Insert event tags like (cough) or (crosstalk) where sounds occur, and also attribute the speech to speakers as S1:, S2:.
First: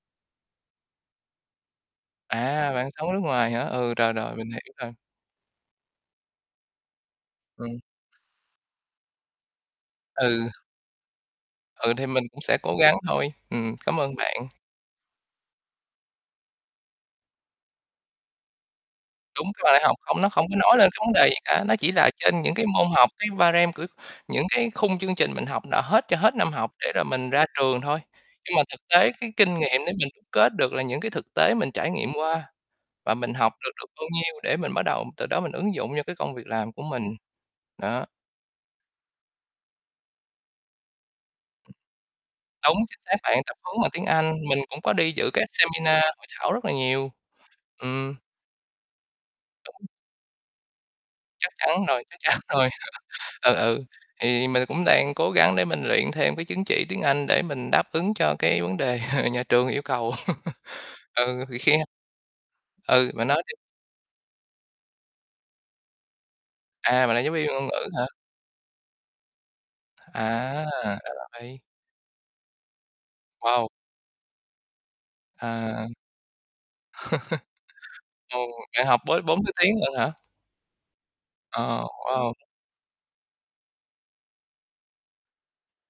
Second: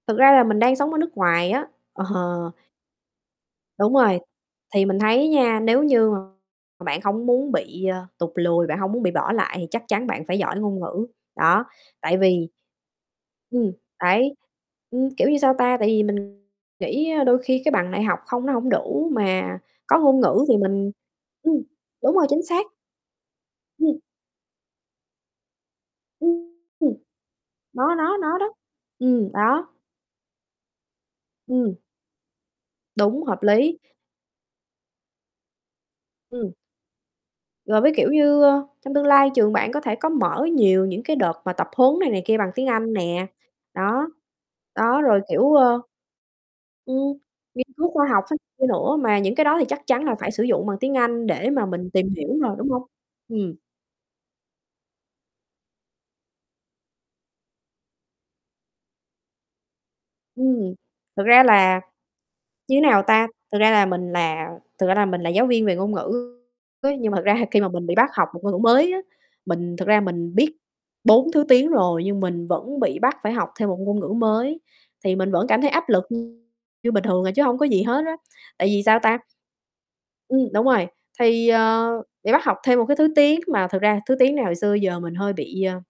S1: Thực ra là mình đang sống ở nước ngoài á, ờ.
S2: À, bạn sống nước ngoài hả?
S1: Đúng
S2: Ừ, rồi,
S1: rồi,
S2: rồi, mình hiểu
S1: thì
S2: rồi.
S1: mình thấy nha, nếu như mà bạn hông muốn
S2: Ừ.
S1: bị, ơ, tụt lùi, bạn hông muốn bị bỏ lại thì chắc chắn bạn phải
S2: Ừ.
S1: giỏi ngôn ngữ, đó.
S2: Ừ, thì
S1: Tại
S2: mình cũng
S1: vì
S2: sẽ cố gắng thôi.
S1: ừm,
S2: Ừm, cảm ơn
S1: đấy,
S2: bạn.
S1: ừm, kiểu như, sao ta, tại vì mình nghĩ, ơ, đôi khi cái bằng đại học hông nó hổng đủ
S2: Đúng,
S1: mà
S2: cái bằng đại học
S1: có ngôn
S2: không nó
S1: ngữ
S2: không có
S1: thì
S2: nói lên
S1: mình
S2: cái vấn đề gì
S1: ừm,
S2: cả, nó chỉ là
S1: đúng rồi,
S2: trên
S1: chính
S2: những
S1: xác.
S2: cái môn học, cái ba rem của
S1: Ừm.
S2: những cái khung chương trình mình học là hết cho hết
S1: Ưm,
S2: năm học để rồi
S1: (unintelligible)
S2: mình ra trường
S1: Nó
S2: thôi.
S1: nó nó đó,
S2: Nhưng mà thực tế cái
S1: ừm,
S2: kinh
S1: đó.
S2: nghiệm để mình đúc kết được là những cái thực tế mình
S1: Ừm.
S2: trải nghiệm qua và
S1: Đúng,
S2: mình
S1: hợp
S2: học được
S1: lý.
S2: được bao nhiêu để mình bắt đầu từ đó mình ứng dụng cho cái công việc
S1: Ừm.
S2: làm của mình.
S1: Rồi với,
S2: Đó.
S1: kiểu như, ơ, trong tương lai trường bạn có thể có mở nhiều những cái đợt mà tập huấn này này kia bằng tiếng
S2: Đúng,
S1: Anh
S2: chính xác
S1: nè,
S2: bạn. Tập huấn bằng tiếng
S1: đó.
S2: Anh, mình cũng có
S1: Đó,
S2: đi
S1: rồi,
S2: giữ các
S1: kiểu, ơ,
S2: seminar hội thảo rất là nhiều.
S1: ừm, nghiên cứu khoa
S2: Ừm.
S1: học (unintelligible) kia nữa, mà những cái đó thì chắc
S2: Đúng.
S1: chắn là phải sử dụng bằng tiếng Anh để
S2: Chắc
S1: mà
S2: chắn
S1: mình
S2: rồi,
S1: tìm
S2: chắc
S1: hiểu
S2: chắn
S1: rồi, đúng
S2: rồi.
S1: hông?
S2: (laughs) Ừ,
S1: Ừm.
S2: ừ. Thì mình cũng đang cố gắng để mình luyện thêm cái chứng chỉ tiếng Anh để mình đáp ứng cho cái vấn đề (laughs) nhà trường yêu cầu.
S1: Ừm,
S2: (laughs)
S1: thực
S2: Ừ,
S1: ra
S2: rồi
S1: là như thế
S2: (unintelligible)
S1: nào
S2: ừ,
S1: ta?
S2: bạn nói đi.
S1: Thực ra là mình là thực ra là mình là giáo viên về ngôn ngữ á,
S2: À,
S1: nhưng
S2: bạn
S1: mà
S2: là
S1: thật
S2: giáo
S1: ra
S2: viên
S1: khi
S2: ngôn
S1: mà mình
S2: ngữ
S1: bị
S2: hả?
S1: bắt học một ngôn ngữ mới á, mình thực ra mình biết
S2: À, là bạn
S1: 4 thứ
S2: thấy
S1: tiếng rồi nhưng mình vẫn bị bắt phải học thêm
S2: Wow!
S1: một ngôn ngữ mới thì mình vẫn cảm thấy
S2: À,
S1: áp lực như như bình thường à, chứ
S2: (laughs)
S1: hông có gì hết á.
S2: ồ,
S1: Tại vì
S2: bạn học
S1: sao ta?
S2: bối bốn thứ tiếng lận hả?
S1: Ừm, đúng rồi, thì,
S2: Ồ,
S1: ờ, để
S2: wow.
S1: bắt học thêm 1 cái thứ tiếng mà thực ra thứ tiếng này hồi xưa giờ mình hơi bị, a